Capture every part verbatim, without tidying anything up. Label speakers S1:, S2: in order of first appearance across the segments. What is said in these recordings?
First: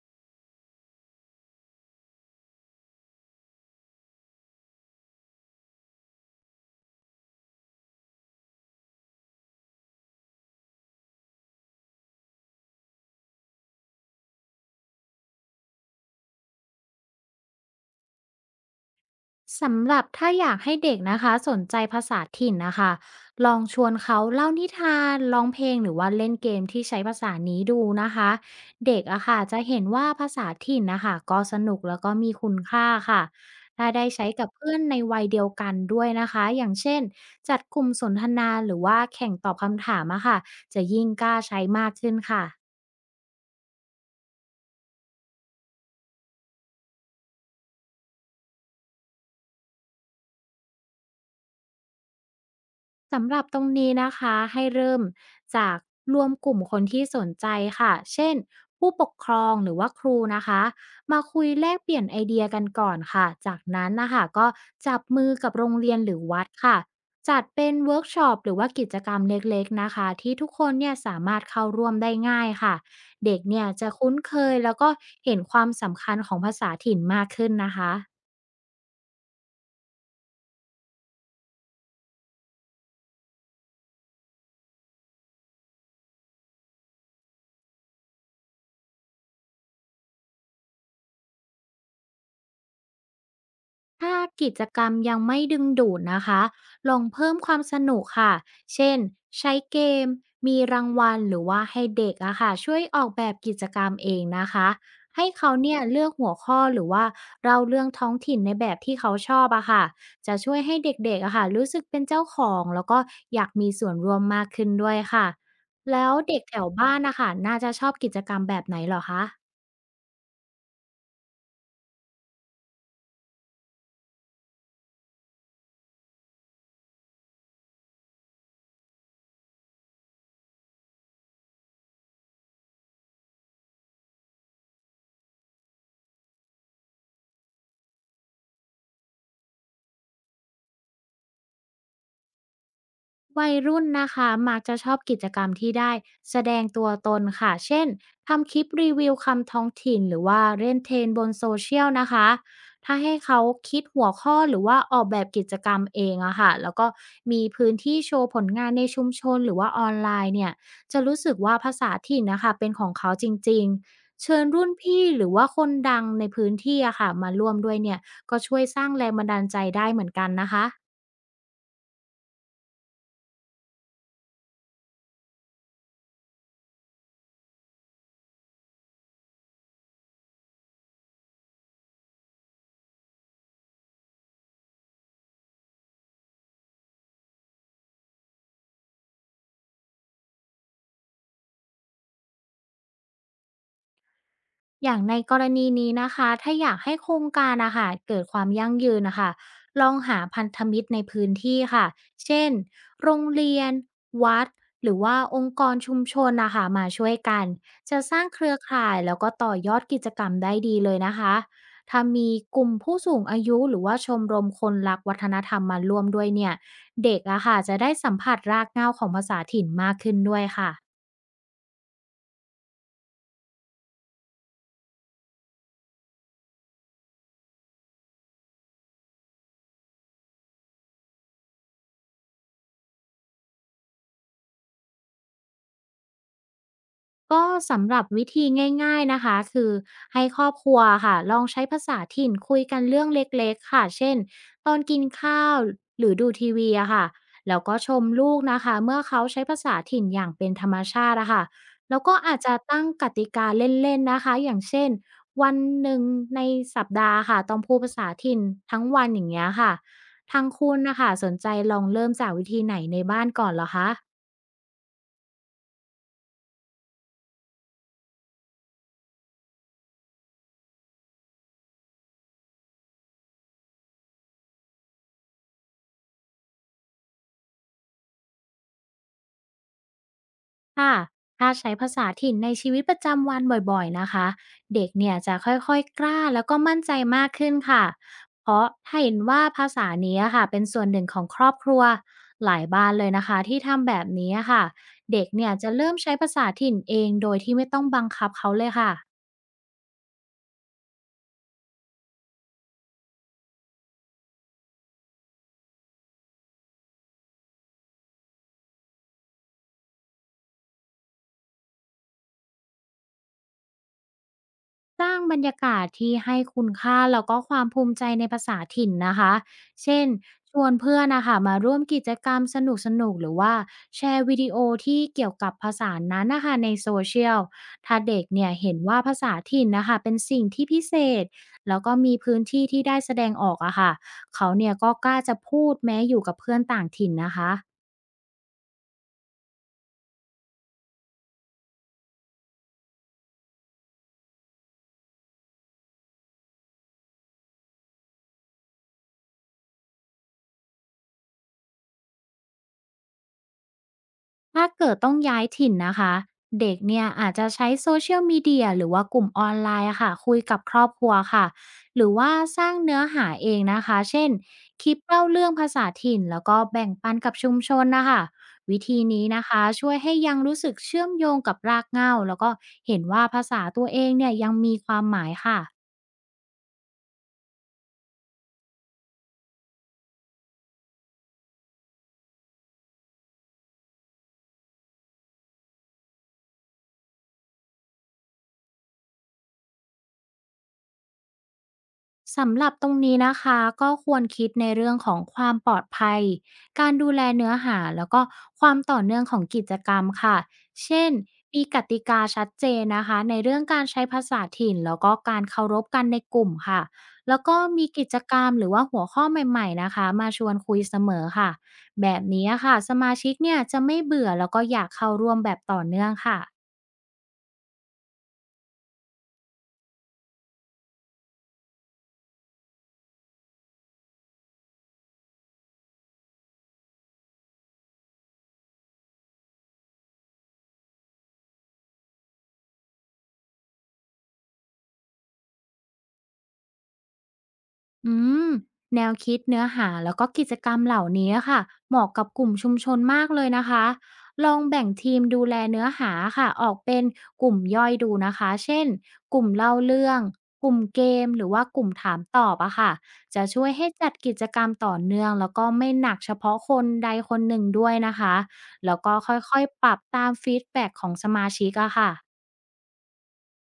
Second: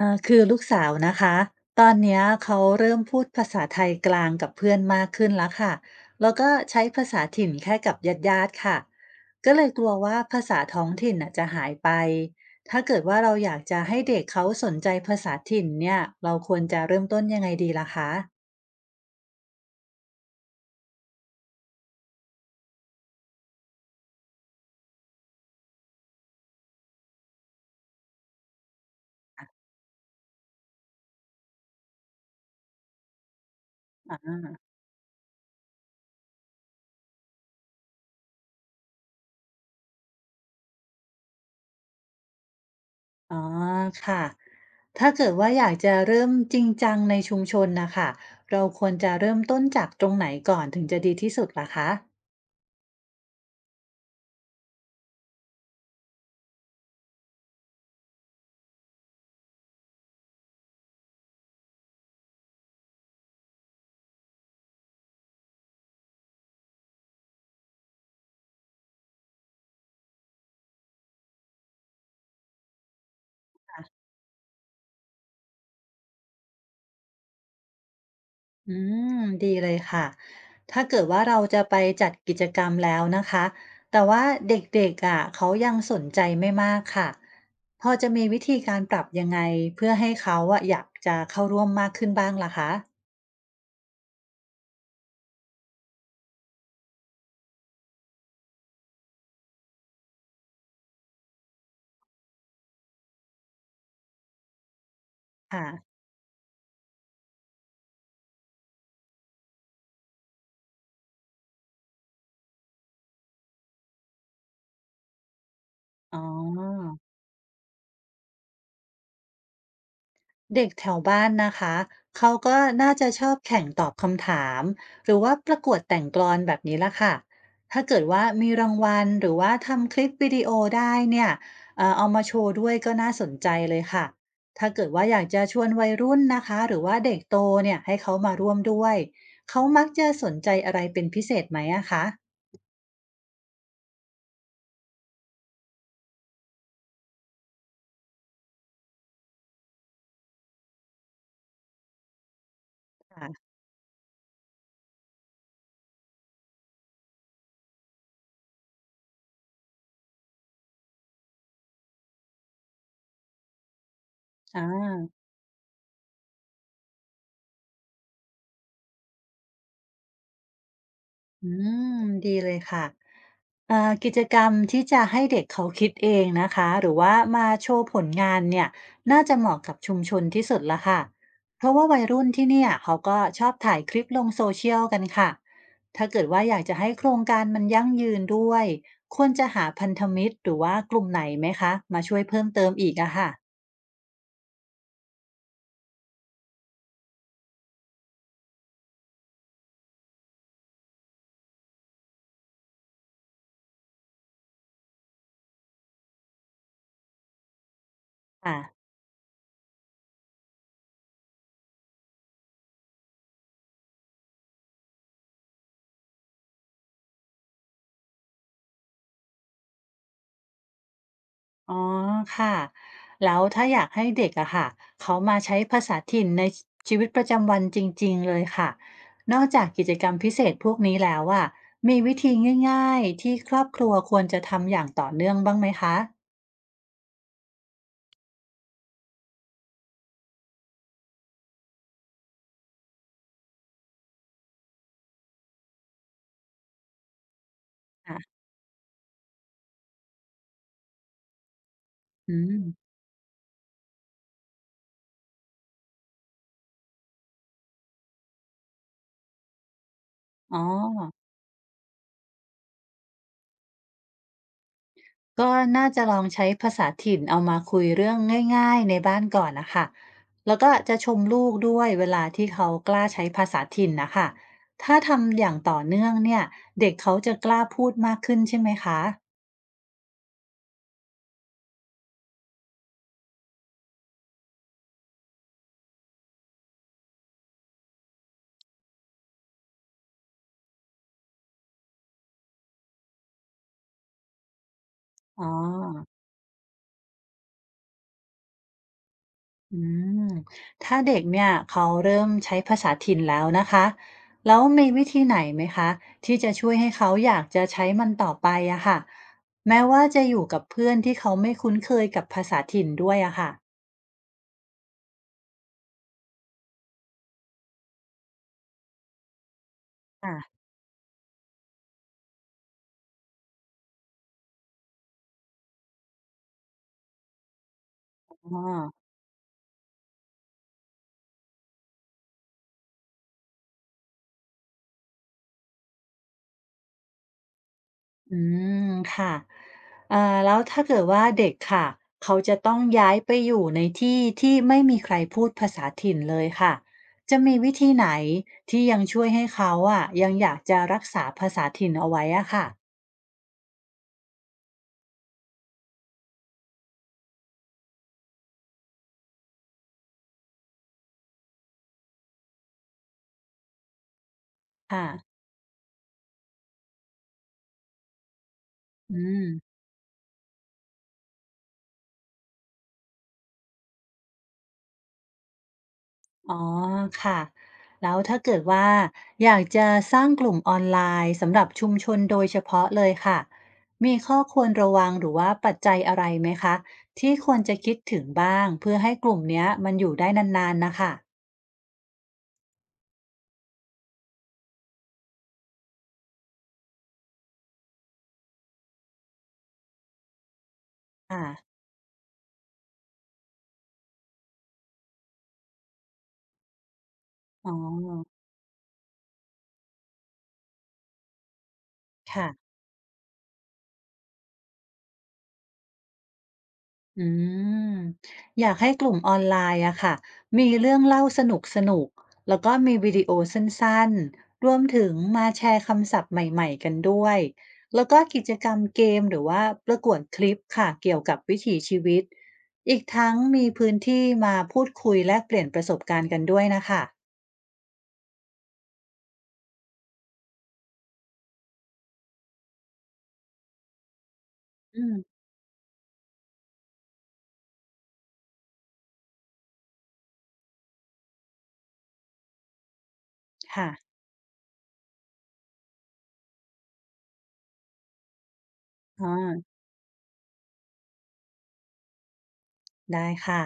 S1: อ่าคือลูกสาวนะคะตอนเนี้ยเขาเริ่มพูดภาษาไทยกลางกับเพื่อนมากขึ้นแล้วค่ะแล้วก็ใช้ภาษาถิ่นแค่กับญาติญาติค่ะก็เลยกลัวว่าภาษาท้องถิ่นน่ะจะหายไปถ้าเกิดว่าเราอยากจะให้เด็กเขาสนใจภาษาถิ่นเนี่ยเราควรจะเริ่มต้นยังไงดีล่ะคะ
S2: สำหรับถ้าอยากให้เด็กนะคะสนใจภาษาถิ่นนะคะลองชวนเขาเล่านิทานร้องเพลงหรือว่าเล่นเกมที่ใช้ภาษานี้ดูนะคะเด็กอะค่ะจะเห็นว่าภาษาถิ่นนะคะก็สนุกแล้วก็มีคุณค่าค่ะถ้าได้ใช้กับเพื่อนในวัยเดียวกันด้วยนะคะอย่างเช่นจัดกลุ่มสนทนาหรือว่าแข่งตอบคำถามอะค่ะจะยิ่งกล้าใช้มากขึ้นค่ะ
S1: อ๋อค่ะถ้าเกิดว่าอยากจะเริ่มจริงจังในชุมชนนะคะเราควรจะเริ่มต้นจากตรงไหนก่อนถึงจะดีที่สุดล่ะคะ
S2: สำหรับตรงนี้นะคะให้เริ่มจากรวมกลุ่มคนที่สนใจค่ะเช่นผู้ปกครองหรือว่าครูนะคะมาคุยแลกเปลี่ยนไอเดียกันก่อนค่ะจากนั้นนะคะก็จับมือกับโรงเรียนหรือวัดค่ะจัดเป็นเวิร์กช็อปหรือว่ากิจกรรมเล็กๆนะคะที่ทุกคนเนี่ยสามารถเข้าร่วมได้ง่ายค่ะเด็กเนี่ยจะคุ้นเคยแล้วก็เห็นความสำคัญของภาษาถิ่นมากขึ้นนะคะ
S1: อืมดีเลยค่ะถ้าเกิดว่าเราจะไปจัดกิจกรรมแล้วนะคะแต่ว่าเด็กๆอ่ะเขายังสนใจไม่มากค่ะพอจะมีวิธีการปรับยังไงเพื่อให้เขาอ่ะอยากจะเข้าร่วมมากขึ้นบ้างล่ะคะ
S2: ถ้ากิจกรรมยังไม่ดึงดูดนะคะ ลองเพิ่มความสนุกค่ะ เช่นใช้เกมมีรางวัลหรือว่าให้เด็กอะค่ะช่วยออกแบบกิจกรรมเองนะคะให้เขา
S1: ค่ะ
S2: เนี่ยเลือกหัวข้อหรือว่าเราเรื่องท้องถิ่นในแบบที่เขาชอบอะค่ะจะช่วยให้เด็กๆอะค่ะรู้สึกเป็นเจ้าของแล้วก็อยากมีส่วนร่วมมากขึ้นด้วยค่ะ แล้ว
S1: อ๋อ
S2: เด็กแถวบ้านนะคะน่าจะชอบกิจกรรมแบบไหนเหรอคะ
S1: เด็กแถวบ้านนะคะเขาก็น่าจะชอบแข่งตอบคำถามหรือว่าประกวดแต่งกลอนแบบนี้ละค่ะถ้าเกิดว่ามีรางวัลหรือว่าทำคลิปวิดีโอได้เนี่ยเอ่อเอามาโชว์ด้วยก็น่าสนใจเลยค่ะถ้าเกิดว่าอยากจะชวนวัยรุ่นนะคะหรือว่าเด็กโตเนี่ยให้เขามาร่วมด้วยเขามักจะสนใจอะไรเป็นพิเศษไหมอะคะ
S2: วัยรุ่นนะคะมักจะชอบกิจกรรมที่ได้แสดงตัวตนค่ะเช่นทำคลิปรีวิวคำท้องถิ่นหรือว่าเล่นเทรนบนโซเชียลนะคะถ้าให้เขา
S1: ค่ะ
S2: คิดหัวข้อหรือว่าออกแบบกิจกรรมเองอะค่ะแล้วก็มีพื้นที่โชว์ผลงานในชุมชนหรือว่าออนไลน์เนี่ยจะรู้สึกว่าภาษาถิ่นนะคะเป็นของเขาจริงๆเชิญ
S1: อ่
S2: รุ่นพี่
S1: า
S2: หรือว่าคนดังในพื้นที่อะค่ะมาร่วมด้วยเนี่ยก็ช่วยสร้างแรงบันดาลใจได้เหมือนกันนะคะ
S1: อืมดีเลยค่ะ เอ่ากิจกรรมที่จะให้เด็กเขาคิดเองนะคะหรือว่ามาโชว์ผลงานเนี่ยน่าจะเหมาะกับชุมชนที่สุดละค่ะเพราะว่าวัยรุ่นที่เนี่ยเขาก็ชอบถ่ายคลิปลงโซเชียลกันค่ะถ้าเกิดว่าอยากจะให้โครงการมันยั่งยืนด้วยควรจะหาพันธมิตรหรือว่ากลุ่มไหนไหมคะมาช่วยเพิ่มเติมอีกอะค่ะ
S2: อย่างในกรณีนี้นะคะ ถ้าอยากให้โครงการอะค่ะเกิดความยั่งยืนนะคะ ลองหาพันธมิตรในพื้นที่ค่ะ เช่นโรงเรียนวัดหรือว่าองค์กรชุมชนนะคะมาช่วยกัน จะสร้างเครื
S1: ค่ะ
S2: อข่ายแล้วก็ต่อยอดกิจกรรมได้ดีเลยนะคะถ้ามีกลุ่มผู้สูงอายุหรือว่าชมรมคนรักวัฒนธรรมมาร่วมด้วยเนี่ยเด็กอะค่ะจะได้สัมผัสรากเหง้าของภาษาถิ่นมากขึ้นด้วยค่ะ
S1: อ๋อค่ะแล้วถ้าอยากให้เด็กอะค่ะเขามาใช้ภาษาถิ่นในชีวิตประจำวันจริงๆเลยค่ะนอกจากกิจกรรมพิเศษพวกนี้แล้วอะมีวิธีง่ายๆที่ครอบครัวควรจะทำอย่างต่อเนื่องบ้างไหมคะ
S2: ก็สำหรับวิธีง่ายๆนะคะคือให้ครอบครัวค่ะลองใช้ภาษาถิ่นคุยกันเรื่องเล็กๆค่ะเช่นตอนกินข้าวหรือดูทีวีอะค่ะแล้วก็ชม
S1: ค่ะ
S2: ลูกนะคะเมื่อเขาใช้ภาษาถิ่นอย่างเป็นธรรมชาติอะค่ะแล้วก็
S1: อื
S2: อาจจะ
S1: ม
S2: ตั้งกติกาเล่นๆนะคะอย่างเช่นวันหนึ่งในสัปดาห์ค่ะต้องพูดภาษาถิ่นทั้งวันอย่างเงี้ยค่ะทาง
S1: อ๋อ
S2: คุณนะคะสนใจลองเริ่มจากวิธีไหนในบ้านก่อนเหรอคะ
S1: ก็น่าจะลองใช้ภาษาถิ่นเอามาคุยเรื่องง่ายๆในบ้านก่อนนะคะแล้วก็จะชมลูกด้วยเวลาที่เขากล้าใช้ภาษาถิ่นนะคะถ้าทำอย่างต่อเนื่องเนี่ยเด็กเขาจะกล้าพูดมากขึ้นใช่ไหมคะ
S2: ค่ะถ้าใช้ภาษาถิ่นในชีวิตประจำวันบ่อยๆนะคะ เด็กเนี่ยจะค่อยๆ กล้าแล้วก็มั่นใจมากขึ้นค่ะ เพราะถ้าเห็นว่าภาษานี้ค่ะเป็นส่วนหนึ่งของครอบครัวหลายบ้านเลยนะคะที่ทำแบบนี้ค่ะเด็ก
S1: อ๋อ
S2: เนี่ยจะเริ่มใช้ภาษาถิ่นเองโดยที่ไม่ต้องบังคับเขาเลยค่ะ
S1: อืมถ้าเด็กเนี่ยเขาเริ่มใช้ภาษาถิ่นแล้วนะคะแล้วมีวิธีไหนไหมคะที่จะช่วยให้เขาอยากจะใช้มันต่อไปอะค่ะแม้ว่าจะอยู่กับเพื่อนที่เขาไม่คุ้นเคยกับภาษาถิ่นด้วยอะค่
S2: สร้างบรรยากาศที่ให้คุณค่าแล้วก็ความภูมิใจในภาษาถิ่นนะคะเช่น
S1: ะ
S2: ชวนเพื่อนนะคะมาร่วมกิจกรรมสนุกๆหรือว่าแชร์วิดีโอที่เกี่ยวกับภาษานั้นนะคะในโซเชียล ถ้าเด็กเนี่ย
S1: อ๋อ
S2: เห็นว่าภาษาถิ่นนะคะเป็นสิ่งที่พิเศษแล้วก็มีพื้นที่ที่ได้แสดงออกอะค่ะเขาเนี่ยก็กล้าจะพูดแม้อยู่กับเพื่อนต่างถิ่นนะคะ
S1: อืมค่ะอ่าแล้วถ้าเกิดว่าเด็กค่ะเขาจะต้องย้ายไปอยู่ในที่ที่ไม่มีใครพูดภาษาถิ่นเลยค่ะจะมีวิธีไหนที่ยังช่วยให้เขาอะยังอยากจะรักษาภาษาถิ่นเอาไว้อะค่ะ
S2: ถ้าเกิดต้องย้ายถิ่นนะคะเด็กเนี่ยอาจจะใช้โซเชียลมีเดียหรือว่ากลุ่มออนไลน์อะค่ะคุยกับครอบครัวค่ะหรือว่าสร้างเนื้อหาเองนะคะเช่นคลิป
S1: ค่ะ
S2: เล่าเรื่องภาษาถิ่นแล้วก็แบ่งปันกับชุมชนนะคะวิธี
S1: อื
S2: นี้นะคะ
S1: ม
S2: ช่วยให้ยังรู้สึกเชื่อมโยงกับรากเหง้าแล้วก็เห็นว่าภาษาตัวเองเนี่ยยังมีความหมายค่ะ
S1: อ๋อค่ะแล้วถ้าเกิดว่าอยากจะสร้างกลุ่มออนไลน์สำหรับชุมชนโดยเฉพาะเลยค่ะมีข้อควรระวังหรือว่าปัจจัยอะไรไหมคะที่ควรจะคิดถึงบ้างเพื่อให้กลุ่มเนี้ยมันอยู่ได้นานๆนะคะ
S2: สำหรับตรงนี้นะคะก็ควรคิดในเรื่องของความปลอดภัยการดูแลเนื้อหาแล้วก็ความต่อเนื่องของกิจกรรมค่ะเช่นมี
S1: ค่ะ
S2: กติกาชัดเจนนะคะในเรื่องการใช้ภาษาถิ่นแล้วก็การเคารพกันในกลุ่มค่ะแล้วก็
S1: อ๋อ
S2: มีกิจกรรมหรือว่าหัวข้อใหม่ๆนะคะมาชวนคุยเสมอค่ะแบบ
S1: ค่ะ
S2: นี้ค่ะสมาชิกเนี่ยจะไม่เบื่อแล้วก็อยากเข้าร่วมแบบต่อเนื่องค่ะ
S1: อืมอยากให้กลุ่มออนไลน์อะค่ะมีเรื่องเล่าสนุกๆแล้วก็มีวิดีโอสั้นๆรวมถึงมาแชร์คำศัพท์ใหม่ๆกันด้วยแล้วก็กิจกรรมเกมหรือว่าประกวดคลิปค่ะเกี่ยวกับวิถีชีวิตอีกทั้งมีพื้นที่มาพูดคุยแลกเปลี่ยนประสบการณ์กันด้วยนะคะ
S2: อืมแนวคิดเนื้อหาแล้วก็กิจกรรมเหล่านี้ค่ะเหมาะกับกลุ่มชุมชนมากเลยนะคะลองแบ่ง
S1: อื
S2: ทีม
S1: ม
S2: ดูแลเนื้อหาค่ะออกเป็นกลุ่มย่อยดูนะคะเช่นกลุ่มเล่าเรื่องกลุ่มเกมหรือว่ากลุ่มถามตอบอะค่ะจะช่วยให้
S1: ค่ะ
S2: จัดกิจกรรมต่อเนื่องแล้วก็ไม่หนักเฉพาะคนใดคนหนึ่งด้วยนะคะแล้วก็
S1: อ
S2: ค่อย
S1: า
S2: ๆปรับตามฟีดแบ็กของสมาชิกอะค่ะ
S1: ได้ค่ะ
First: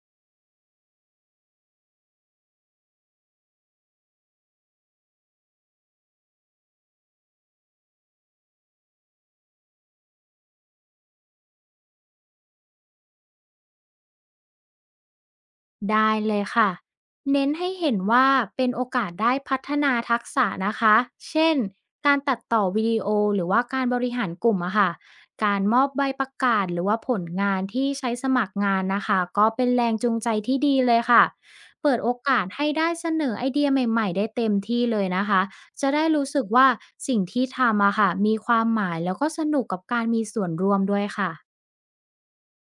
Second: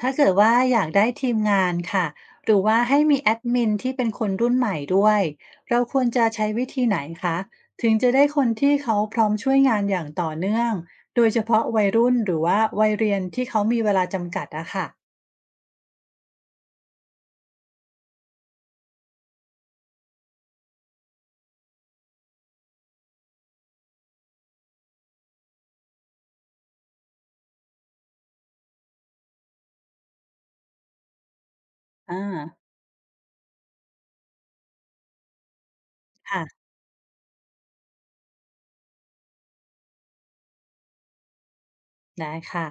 S1: ถ้าเกิดว่าอยากได้ทีมงานค่ะ หรือว่าให้มีแอดมินที่เป็นคนรุ่นใหม่ด้วย เราควรจะใช้วิธีไหนคะถึงจะได้คนที่เขาพร้อมช่วยงานอย่างต่อเนื่อง โดยเฉพาะวัยรุ่นหรือว่าวัยเรียนที่เขามีเวลาจำกัดอะค่ะ
S2: ได้เลยค่ะเน้นให้เห็นว่าเป็นโอกาสได้พัฒนาทักษะนะคะเช่นการตัดต่อวิดีโอหรือว่าการบริหารกลุ่มอะค่ะการมอบใบประกาศหรือว่าผลงานที่ใช้สมัครงานนะคะก็เป็นแรงจูงใจที่ดีเลยค่ะเปิดโอ
S1: อา
S2: กาสให้ได้เสนอไอเดียใหม่ๆได้เต็มที่เลยนะคะจะได้รู้สึก
S1: ค่ะ
S2: ว่าสิ่งที่ทำอะค่ะมีความหมายแล้วก็สนุกกับการมีส่วนร่วมด้วยค่ะ
S1: ได้ค่ะ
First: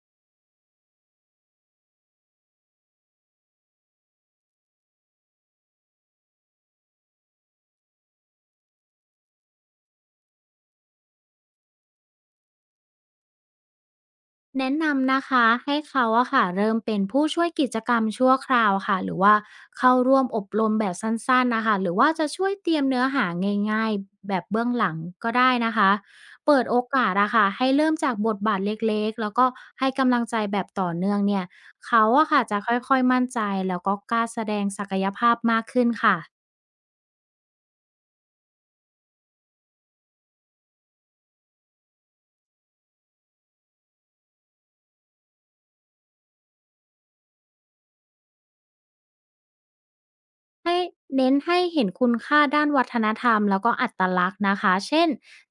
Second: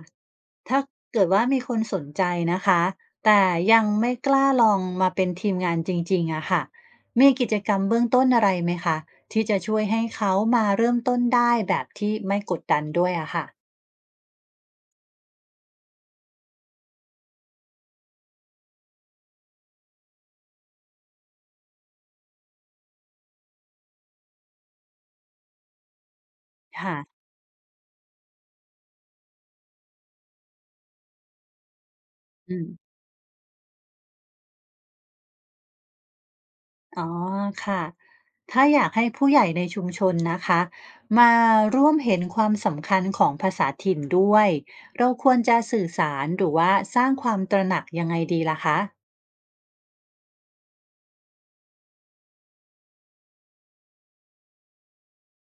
S1: ถ้าเกิดว่ามีคนสนใจนะคะแต่ยังไม่กล้าลองมาเป็นทีมงานจริงๆอะค่ะมีกิจกรรมเบื้องต้นอะไรไหมคะที่จะช่วยให้เขามาเริ่มต้นได้แบบที่ไม่กดดันด้วยอะค่ะ
S2: แนะนำนะคะให้เขาอะค่ะเริ่มเป็นผู้ช่วยกิจกรรมชั่วคราวค่ะหรือว่าเข้าร่วมอบรมแบบสั้นๆนะคะหรือว่าจะช่วยเตรียมเนื้อหาง่ายๆแบบเบื้องหลังก็ได้นะคะเปิดโอกาส
S1: ค่ะ
S2: อะค่ะให้เริ่มจากบทบาทเล็กๆแล้วก็ให้กำลังใจแบบต่อเนื่องเนี่ยเขาอะค่ะ
S1: อื
S2: จะค
S1: ม
S2: ่อยๆมั่นใจแล้วก็กล้าแสดงศักยภาพมากขึ้นค่ะ
S1: อ๋อค่ะถ้าอยากให้ผู้ใหญ่ในชุมชนนะคะมาร่วมเห็นความสำคัญของภาษาถิ่นด้วยเราควรจะสื่อสารหรือว่าสร้างความตระหนักยังไงดีล่ะคะ
S2: ให้เน้นให้เห็นคุณค่าด้านวัฒนธรรมแล้วก็อัตลักษณ์นะคะ เช่น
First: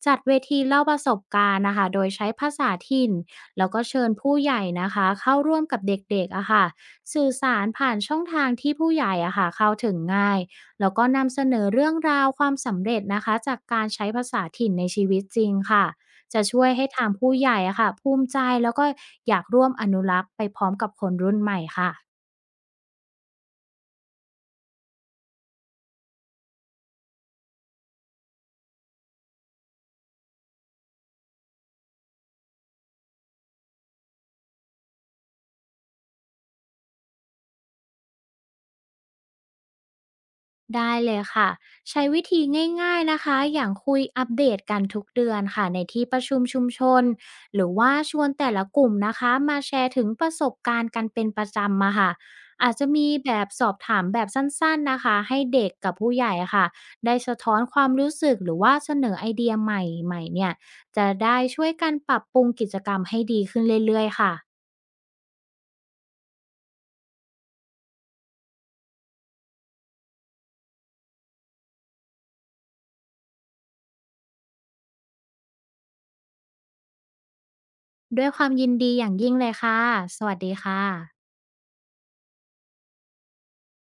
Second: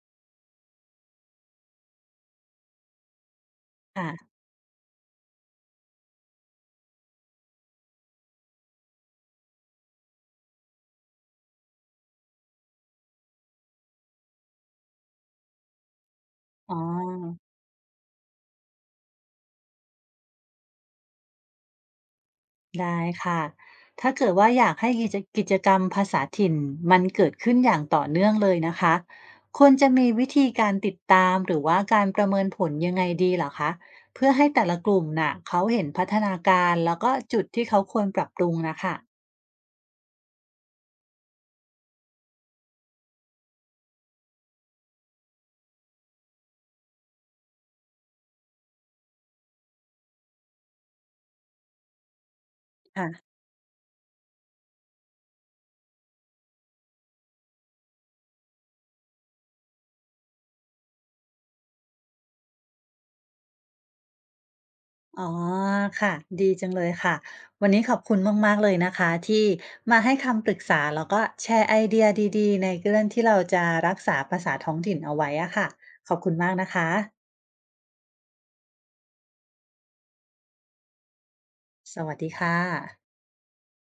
S2: จัดเวทีเล่าประสบการณ์นะคะโดยใช้ภาษาถิ่นแล้วก็เชิญ
S1: ค่ะ
S2: ผู้ใหญ่นะคะเข้าร่วมกับเด็กๆอะค่ะสื่อสารผ่านช่องทางที่ผู้ใหญ่อะค่ะเข้าถึงง่ายแล้วก็นำเสนอเรื่องราวความสำเร็จนะคะจากการใช้ภาษาถิ่นในชีวิตจริงค่ะจะช่วย
S1: อ๋
S2: ให้ทางผู้
S1: อ
S2: ใหญ่อะค่ะภูมิใจแล้วก็อยากร่วมอนุรักษ์ไปพร้อมกับคนรุ่นใหม่ค่ะ
S1: ได้ค่ะ ถ้าเกิดว่าอยากให้กิจกิจกรรมภาษาถิ่นมันเกิดขึ้นอย่างต่อเนื่องเลยนะคะควรจะมีวิธีการติดตามหรือว่าการประเมินผลยังไงดีเหรอคะเพื่อให้แต่ละกลุ่มน่ะเขาเห็นพัฒนาการแล้วก็จุดที่เขาควรปรับปรุงนะค่ะ
S2: ได้เลยค่ะใช้วิธีง่ายๆนะคะอย่างคุยอัปเดตกันทุกเดือนค่ะในที่ประชุมชุมชนหรือว่าชวนแต่ละกลุ่มนะคะมาแชร์ถึงประสบการณ์กันเป็นประจำมาค่ะอาจจะมี
S1: ค่ะ
S2: แบบสอบถามแบบสั้นๆนะคะให้เด็กกับผู้ใหญ่ค่ะได้สะท้อนความรู้สึกหรือว่าเสนอไอเดียใหม่ๆเนี่ยจะได้ช่วยกันปรับปรุงกิจกรรมให้ดีขึ้นเรื่อยๆค่ะ
S1: อ๋อค่ะดีจังเลยค่ะวันนี้ขอบคุณมากๆเลยนะคะที่มาให้คำปรึกษาแล้วก็แชร์ไอเดียดีๆในเรื่องที่เราจะรักษาภาษาท้องถิ่นเอาไว้อะค่ะขอบคุณมากนะคะ
S2: ด้วยความยินดีอย่างยิ่งเลยค่ะสวัสดีค่ะ
S1: สวัสดีค่ะ